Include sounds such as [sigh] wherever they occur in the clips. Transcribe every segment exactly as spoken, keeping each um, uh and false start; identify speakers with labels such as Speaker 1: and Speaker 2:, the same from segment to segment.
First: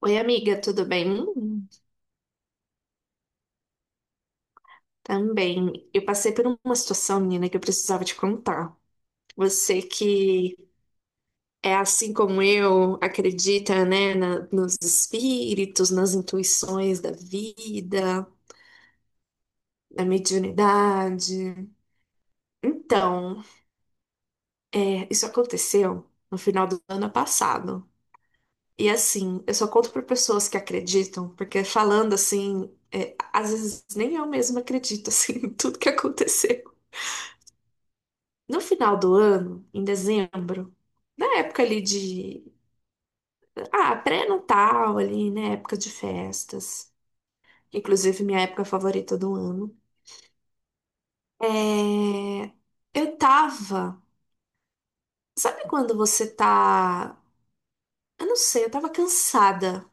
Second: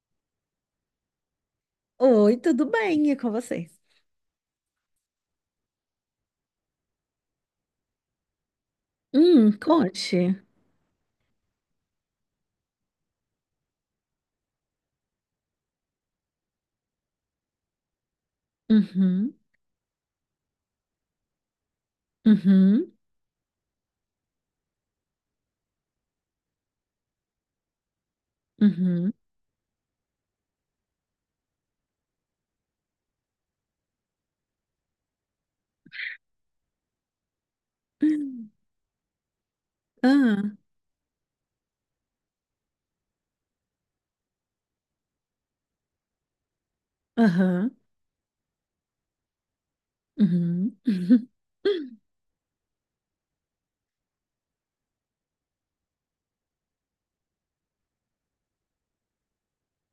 Speaker 1: Oi, amiga, tudo bem? Hum,
Speaker 2: Oi, tudo bem? E com vocês?
Speaker 1: Também. Eu passei por uma situação, menina, que eu precisava te contar.
Speaker 2: Hum,
Speaker 1: Você
Speaker 2: conte.
Speaker 1: que é assim como eu, acredita, né, na- nos espíritos, nas intuições da vida,
Speaker 2: Uhum,
Speaker 1: na mediunidade.
Speaker 2: uhum,
Speaker 1: Então, é, isso aconteceu no final do ano passado. E
Speaker 2: uhum.
Speaker 1: assim, eu só conto para pessoas que acreditam, porque falando assim, é, às vezes nem eu mesma acredito assim, [laughs] em tudo que aconteceu. No final do ano, em
Speaker 2: Ah,
Speaker 1: dezembro, na época ali de. Ah, pré-natal ali, né? Época de festas.
Speaker 2: aham,
Speaker 1: Inclusive, minha época favorita do ano.
Speaker 2: uhum, [laughs]
Speaker 1: É... Eu tava. Sabe quando você tá. Eu não sei, eu tava cansada.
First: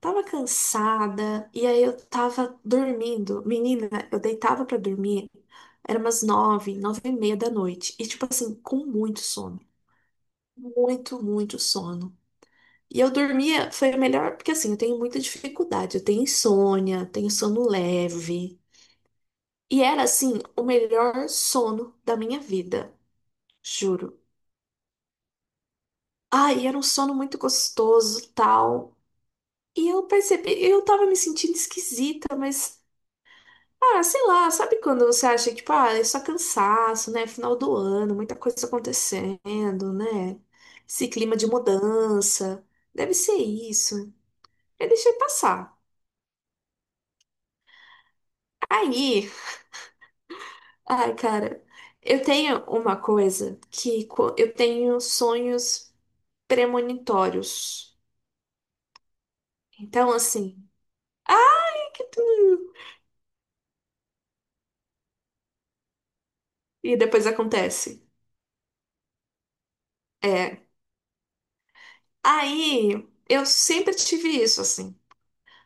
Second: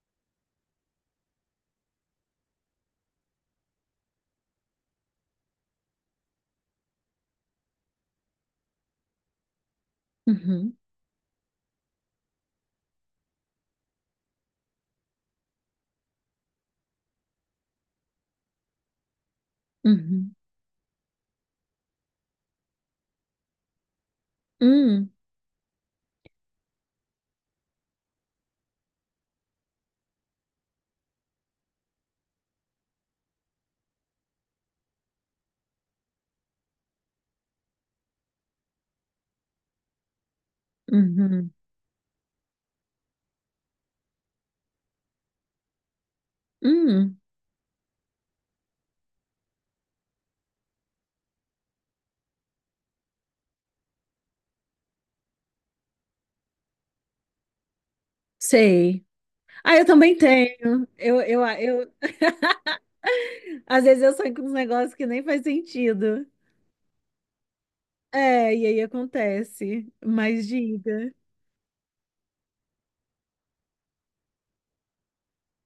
Speaker 1: Tava cansada e aí eu tava dormindo. Menina, eu deitava pra dormir. Era umas nove, nove e meia da noite. E, tipo assim, com muito sono.
Speaker 2: uhum,
Speaker 1: Muito, muito sono. E eu dormia, foi melhor, porque assim, eu tenho muita dificuldade, eu tenho insônia, tenho sono leve. E era
Speaker 2: uhum,
Speaker 1: assim, o melhor sono da minha vida, juro.
Speaker 2: uhum,
Speaker 1: Ai, era um sono muito gostoso, tal. E eu percebi, eu tava me sentindo esquisita, mas ah, sei lá, sabe quando você acha que, tipo, ah, é só cansaço, né? Final do ano, muita coisa acontecendo, né? Esse
Speaker 2: hum,
Speaker 1: clima de
Speaker 2: uhum,
Speaker 1: mudança. Deve ser isso. Eu deixei passar.
Speaker 2: hum,
Speaker 1: Aí, ai, cara, eu tenho uma coisa que co- eu tenho sonhos premonitórios.
Speaker 2: sei. Ah, eu
Speaker 1: Então,
Speaker 2: também
Speaker 1: assim,
Speaker 2: tenho. Eu, eu,
Speaker 1: ai
Speaker 2: eu,
Speaker 1: que tu...
Speaker 2: às vezes eu sonho com uns negócios que nem faz sentido.
Speaker 1: E depois acontece.
Speaker 2: É, e aí acontece. Mas
Speaker 1: É.
Speaker 2: diga.
Speaker 1: Aí, eu sempre tive isso, assim.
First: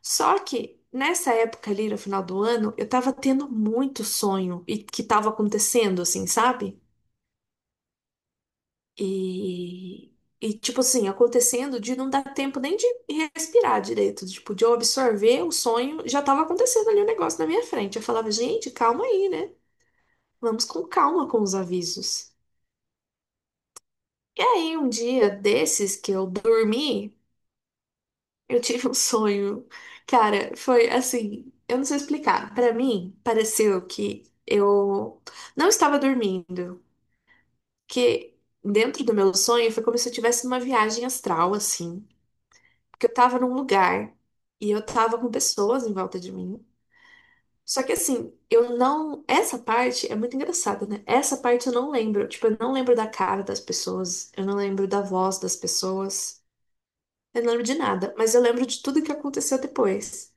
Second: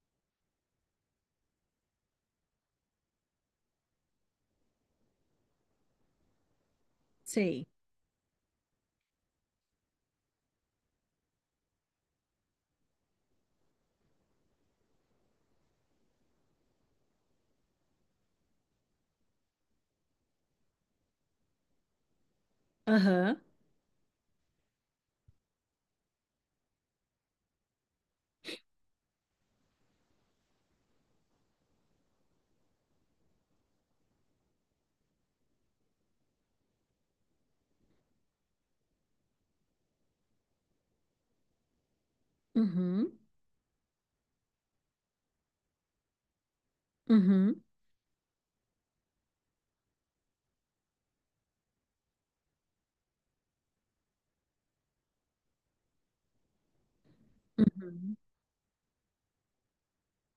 Speaker 1: Só que nessa época ali, no final do ano, eu tava tendo muito sonho e que tava acontecendo, assim, sabe?
Speaker 2: Sei.
Speaker 1: E, e, tipo assim, acontecendo de não dar tempo nem de respirar direito, tipo, de eu absorver o sonho, já tava acontecendo ali o negócio na minha frente. Eu falava, gente, calma aí, né? Vamos com calma com os avisos.
Speaker 2: Aham,
Speaker 1: E aí, um dia desses que eu dormi, eu tive um sonho. Cara, foi assim, eu não sei explicar. Pra mim, pareceu que eu não estava dormindo, que dentro do meu sonho foi como se eu tivesse uma viagem astral, assim. Porque
Speaker 2: uhum,
Speaker 1: eu tava num lugar e eu tava com pessoas em volta de mim.
Speaker 2: uhum,
Speaker 1: Só que assim, eu não. Essa parte é muito engraçada, né? Essa parte eu não lembro. Tipo, eu não lembro da cara das pessoas, eu não lembro da voz das pessoas, eu não lembro de nada.
Speaker 2: uhum,
Speaker 1: Mas eu lembro de tudo que aconteceu depois.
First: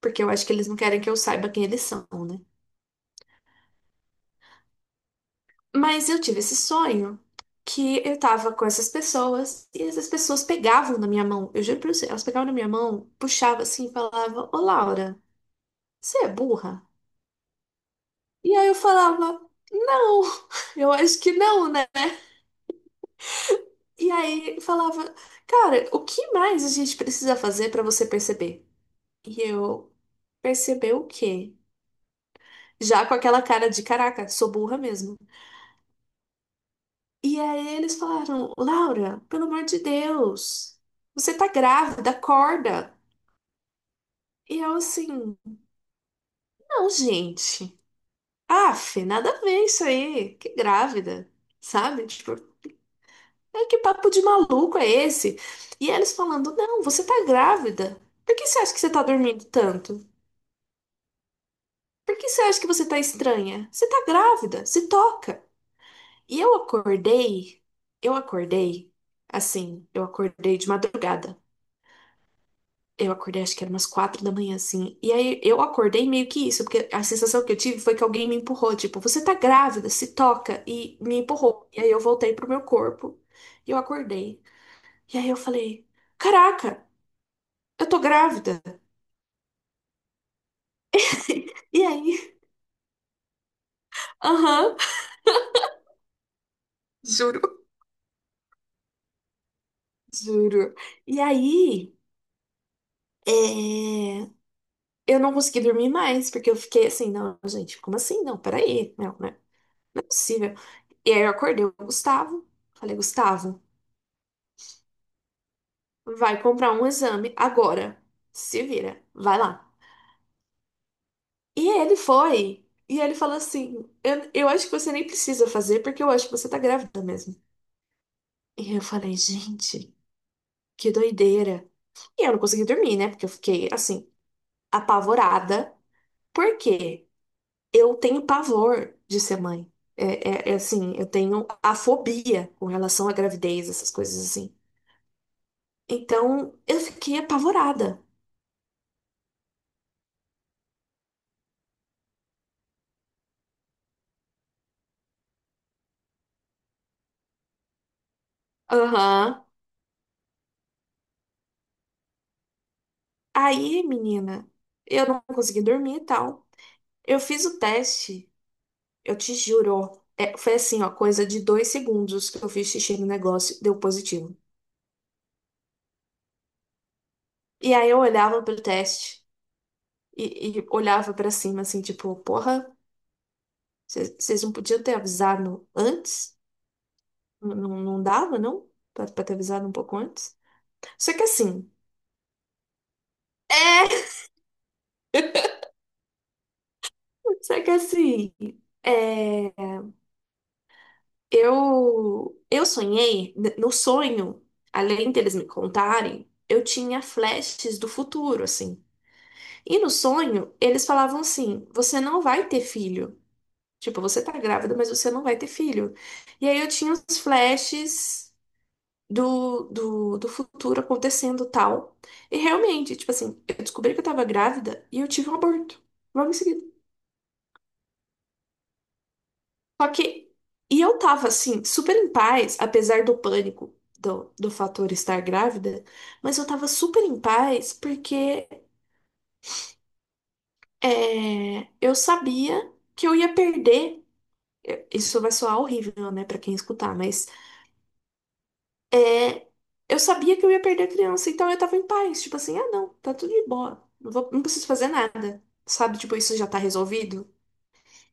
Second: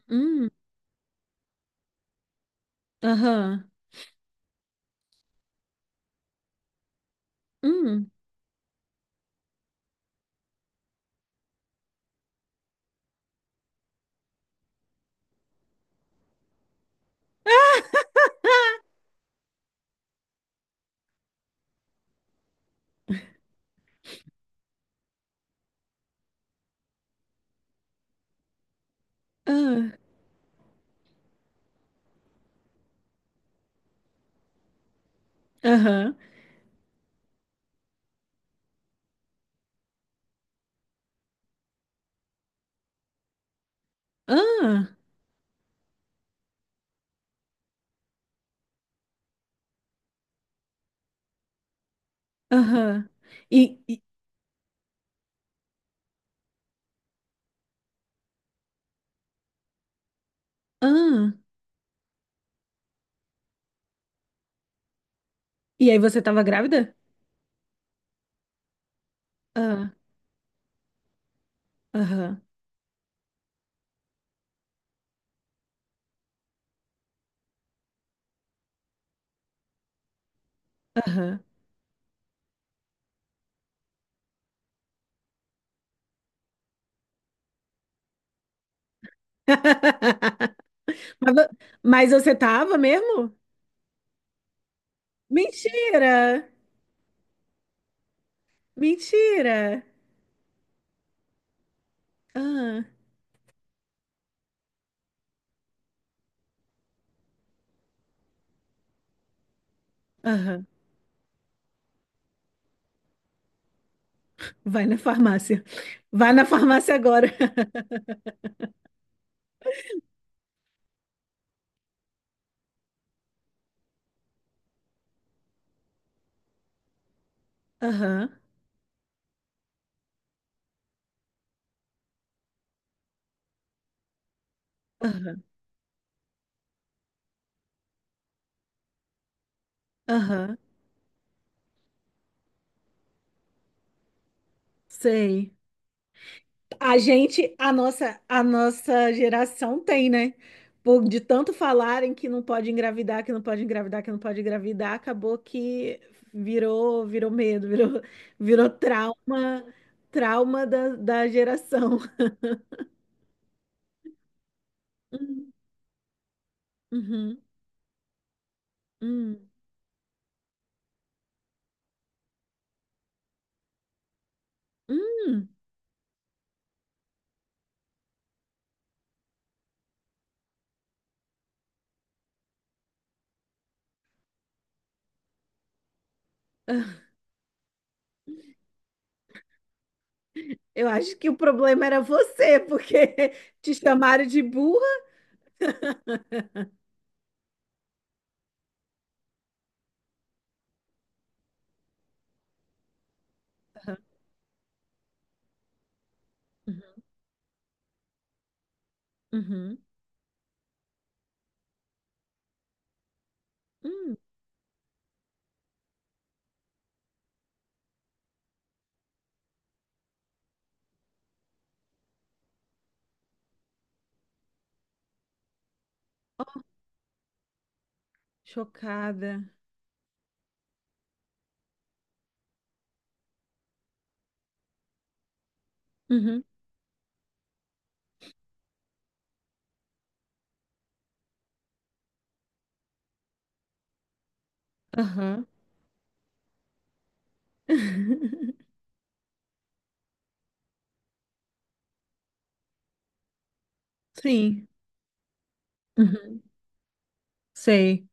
Speaker 1: Porque eu acho
Speaker 2: hum,
Speaker 1: que eles não querem que eu saiba quem eles são, né?
Speaker 2: aham,
Speaker 1: Mas eu tive esse sonho que
Speaker 2: hum.
Speaker 1: eu tava com essas pessoas e essas pessoas pegavam na minha mão. Eu juro pra você, elas pegavam na minha mão, puxavam assim e falavam: "Ô Laura, você é burra?"
Speaker 2: Ah,
Speaker 1: E aí eu falava, não, [laughs] eu acho que não, né? E aí falava, cara, o que mais a gente precisa fazer pra você perceber? E eu, perceber o quê? Já com aquela cara de caraca, sou burra mesmo.
Speaker 2: aham,
Speaker 1: E aí eles falaram, Laura, pelo amor de Deus, você tá grávida, acorda. E eu
Speaker 2: ah,
Speaker 1: assim, não, gente. Aff, nada a ver isso aí. Que grávida, sabe? Tipo,
Speaker 2: aham.
Speaker 1: aí que
Speaker 2: E, e,
Speaker 1: papo de maluco é esse? E eles falando, não, você tá grávida. Por que você acha que você tá dormindo tanto?
Speaker 2: ah,
Speaker 1: Por que você acha que você tá estranha? Você tá grávida, se toca.
Speaker 2: e aí você
Speaker 1: E
Speaker 2: tava
Speaker 1: eu
Speaker 2: grávida?
Speaker 1: acordei, eu acordei, assim,
Speaker 2: Ah,
Speaker 1: eu acordei de madrugada.
Speaker 2: aham,
Speaker 1: Eu acordei, acho que era umas quatro da manhã, assim. E aí eu acordei meio que isso, porque a sensação que eu tive foi que alguém me empurrou, tipo, você tá grávida, se toca, e me
Speaker 2: aham.
Speaker 1: empurrou. E aí eu voltei pro meu corpo e eu acordei. E aí eu falei, caraca! Eu tô grávida.
Speaker 2: [laughs] Mas, vo-
Speaker 1: [laughs] E
Speaker 2: mas você
Speaker 1: aí?
Speaker 2: tava mesmo?
Speaker 1: Aham,
Speaker 2: Mentira!
Speaker 1: Juro.
Speaker 2: Mentira!
Speaker 1: juro. E aí,
Speaker 2: Ah,
Speaker 1: é, eu não consegui dormir mais, porque eu fiquei assim, não, gente, como assim? Não, peraí, não, né? Não é possível.
Speaker 2: aham.
Speaker 1: E aí eu acordei o Gustavo. Falei, Gustavo,
Speaker 2: Vai na farmácia. Vai
Speaker 1: vai
Speaker 2: na
Speaker 1: comprar um
Speaker 2: farmácia agora.
Speaker 1: exame agora.
Speaker 2: [laughs]
Speaker 1: Se vira, vai lá. E ele foi. E ele falou assim: eu, eu acho que você nem precisa fazer, porque eu acho que você tá grávida mesmo.
Speaker 2: Aham,
Speaker 1: E eu falei, gente, que doideira. E eu não consegui dormir, né? Porque eu fiquei, assim,
Speaker 2: aham,
Speaker 1: apavorada. Porque eu tenho pavor de ser mãe. É, é, é
Speaker 2: aham.
Speaker 1: assim, eu tenho a fobia com relação à gravidez, essas coisas assim.
Speaker 2: Sei.
Speaker 1: Então, eu
Speaker 2: A
Speaker 1: fiquei
Speaker 2: gente, a
Speaker 1: apavorada.
Speaker 2: nossa, a nossa geração tem, né? Por, de tanto falarem que não pode engravidar, que não pode engravidar, que não pode engravidar, acabou que virou, virou medo, virou, virou
Speaker 1: Aham.
Speaker 2: trauma, trauma da, da geração.
Speaker 1: Aí, menina, eu não
Speaker 2: Hum,
Speaker 1: consegui dormir e tal. Eu
Speaker 2: Uhum,
Speaker 1: fiz o teste, eu te
Speaker 2: hum,
Speaker 1: juro. é, foi assim, ó, coisa de dois segundos que eu fiz xixi no negócio, deu positivo.
Speaker 2: hum.
Speaker 1: E aí eu olhava pro teste e, e olhava pra cima, assim, tipo, porra. Vocês não podiam ter avisado antes? Não, não não dava, não? Pra, pra ter avisado um pouco antes?
Speaker 2: Eu
Speaker 1: Só
Speaker 2: acho
Speaker 1: que
Speaker 2: que o
Speaker 1: assim.
Speaker 2: problema era você, porque [laughs] te
Speaker 1: É!
Speaker 2: chamaram de burra.
Speaker 1: [laughs] Só que assim. É, eu, eu sonhei, n- no sonho, além deles me contarem, eu
Speaker 2: Uhum,
Speaker 1: tinha flashes do futuro, assim.
Speaker 2: uhum,
Speaker 1: E no sonho, eles falavam assim: você não vai ter filho. Tipo,
Speaker 2: hum.
Speaker 1: você tá grávida, mas você não vai ter filho. E aí eu tinha uns flashes do, do, do futuro acontecendo tal. E realmente, tipo assim, eu descobri que eu tava grávida e eu tive um aborto logo em seguida.
Speaker 2: Chocada.
Speaker 1: Só que, e eu tava assim, super em paz, apesar do pânico do, do fator estar grávida, mas
Speaker 2: Uhum,
Speaker 1: eu tava super em paz porque é, eu sabia que eu ia perder. eu- Isso vai
Speaker 2: aham.
Speaker 1: soar horrível, né, pra quem escutar, mas
Speaker 2: [laughs]
Speaker 1: é, eu sabia que eu ia perder a criança, então eu tava em paz. Tipo assim, ah, não, tá tudo de boa. Não vou, não
Speaker 2: Sim.
Speaker 1: preciso fazer nada. Sabe? Tipo, isso
Speaker 2: Uhum.
Speaker 1: já tá resolvido.
Speaker 2: Sei.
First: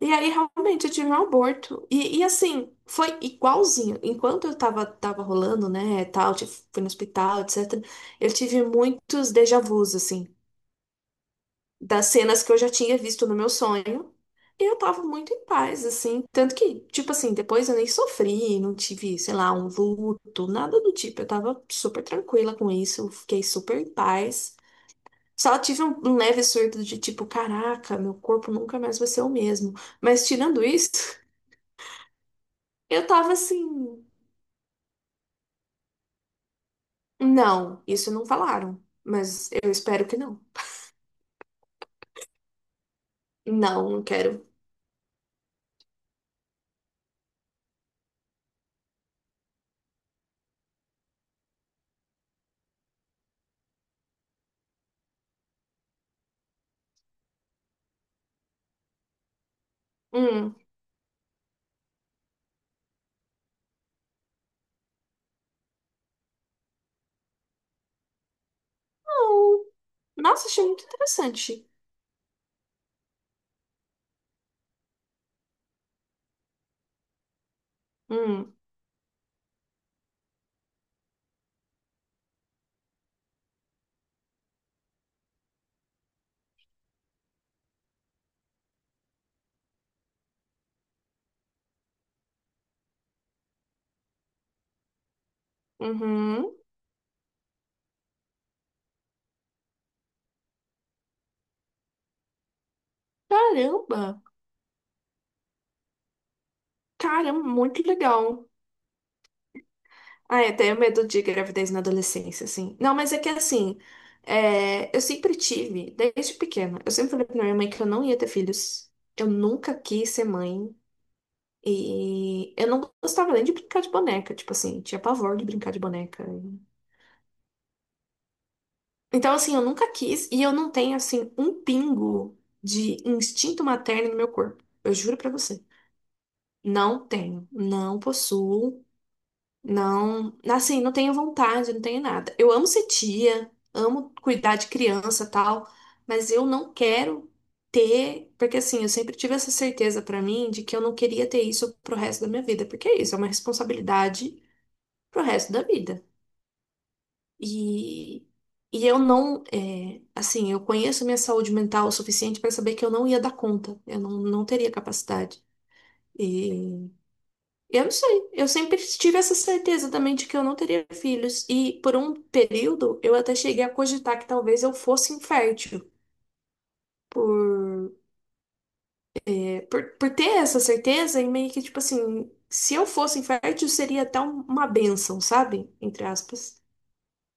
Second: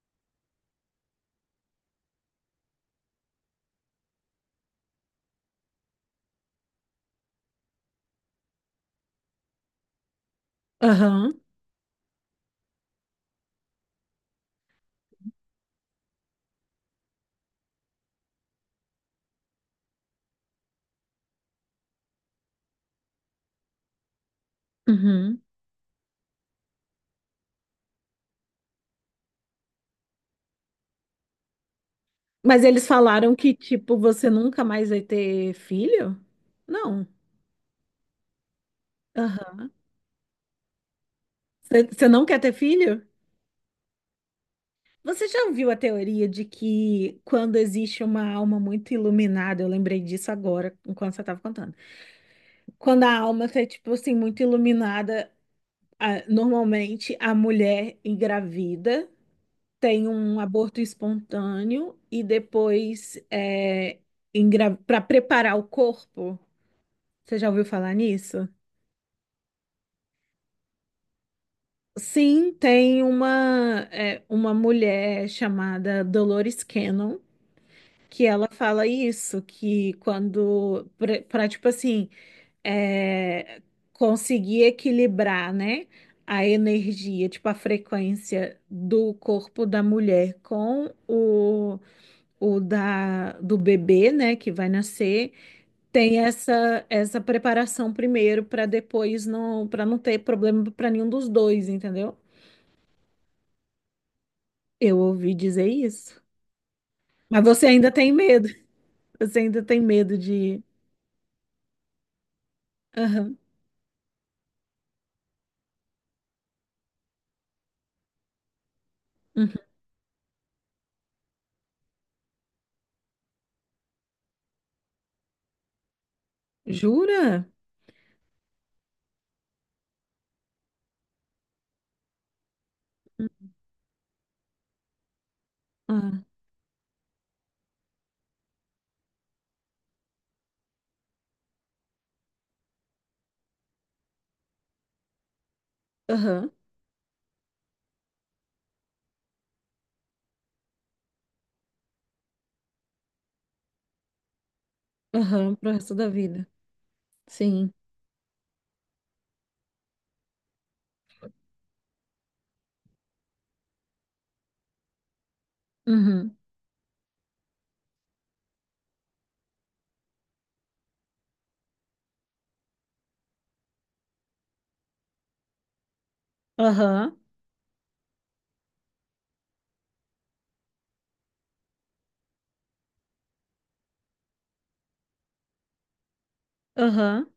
Speaker 1: E aí, realmente, eu tive um aborto. E, e assim, foi igualzinho. Enquanto eu tava, tava rolando, né, tal, tipo, fui no hospital, etcetera, eu tive muitos déjà vus, assim,
Speaker 2: Aham.
Speaker 1: das cenas que eu já tinha visto no meu sonho. E eu tava muito em paz, assim. Tanto que, tipo assim, depois eu nem sofri, não tive, sei lá, um luto, nada do tipo. Eu tava super tranquila com isso, eu fiquei super em paz.
Speaker 2: Uhum.
Speaker 1: Só tive um um leve surto de tipo, caraca, meu corpo nunca mais vai ser o mesmo. Mas tirando isso, [laughs]
Speaker 2: Mas eles
Speaker 1: eu tava
Speaker 2: falaram que, tipo,
Speaker 1: assim,
Speaker 2: você nunca mais vai ter filho? Não.
Speaker 1: não, isso não falaram, mas eu
Speaker 2: Aham.
Speaker 1: espero que não.
Speaker 2: Você não quer ter filho?
Speaker 1: Não, não quero.
Speaker 2: Você já ouviu a teoria de que quando existe uma alma muito iluminada? Eu lembrei disso agora, enquanto você estava contando. Quando a alma está, tipo assim, muito iluminada, a- normalmente a mulher engravida, tem um
Speaker 1: Hum,
Speaker 2: aborto espontâneo e depois é, para preparar o corpo. Você já ouviu falar nisso?
Speaker 1: não. Nossa, achei muito interessante.
Speaker 2: Sim, tem uma, é, uma mulher chamada Dolores Cannon que ela
Speaker 1: Hum,
Speaker 2: fala isso, que quando, para tipo assim, é, conseguir equilibrar, né, a energia, tipo a frequência do corpo da mulher com o, o da, do bebê, né, que vai nascer. Tem
Speaker 1: uhum.
Speaker 2: essa essa preparação primeiro para depois não, para não ter problema para nenhum dos dois, entendeu?
Speaker 1: Caramba.
Speaker 2: Eu ouvi dizer isso. Mas
Speaker 1: Caramba,
Speaker 2: você
Speaker 1: muito
Speaker 2: ainda tem medo.
Speaker 1: legal.
Speaker 2: [laughs] Você ainda tem medo
Speaker 1: Ah, eu
Speaker 2: de.
Speaker 1: tenho medo de gravidez na adolescência, assim. Não, mas é que
Speaker 2: Aham,
Speaker 1: assim, é, eu sempre tive, desde pequena, eu sempre falei pra minha mãe que eu não ia ter filhos. Eu
Speaker 2: uhum.
Speaker 1: nunca quis ser mãe. E eu não gostava nem de brincar de boneca, tipo assim, tinha pavor de brincar de boneca.
Speaker 2: Jura?
Speaker 1: Então, assim, eu nunca quis e eu não tenho, assim, um pingo de instinto materno no meu corpo. Eu juro pra você.
Speaker 2: Ah,
Speaker 1: Não tenho, não possuo. Não, assim, não tenho vontade, não tenho nada. Eu amo ser tia, amo cuidar de criança, tal, mas eu
Speaker 2: aham.
Speaker 1: não quero ter, porque assim, eu sempre tive essa certeza pra mim de que eu não queria ter isso pro resto da minha vida, porque é isso, é uma responsabilidade pro resto
Speaker 2: Aham,
Speaker 1: da
Speaker 2: pro resto
Speaker 1: vida.
Speaker 2: da vida. Sim.
Speaker 1: E e eu não, é, assim, eu conheço minha saúde mental o suficiente pra saber que eu não ia dar conta, eu não, não teria capacidade.
Speaker 2: Uhum.
Speaker 1: Eu não sei. Eu sempre tive essa certeza também de que eu não teria filhos. E por um período eu até cheguei a cogitar que talvez eu fosse infértil.
Speaker 2: Aham.
Speaker 1: Por, por, por ter essa certeza, e meio que tipo assim, se eu fosse infértil, seria até um- uma bênção, sabe? Entre aspas.
Speaker 2: Aham.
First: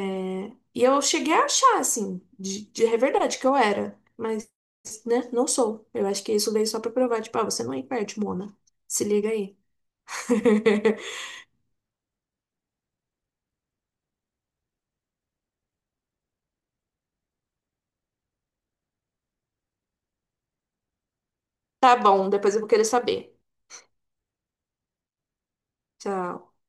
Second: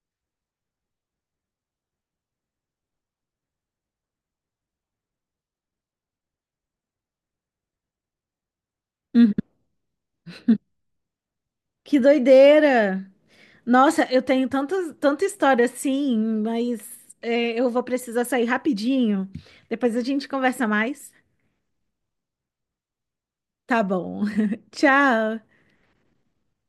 Speaker 1: É, E eu cheguei a achar, assim, de, de é verdade que eu era. Mas, né, não sou. Eu acho que isso veio só pra provar, tipo, ah, você não é infértil, Mona. Se liga aí. [laughs]
Speaker 2: Que doideira! Nossa, eu tenho tantas, tanta história assim, mas é, eu vou precisar sair rapidinho. Depois a gente conversa mais.
Speaker 1: Tá bom, depois eu vou querer saber.
Speaker 2: Tá bom. [laughs] Tchau.
Speaker 1: Tchau.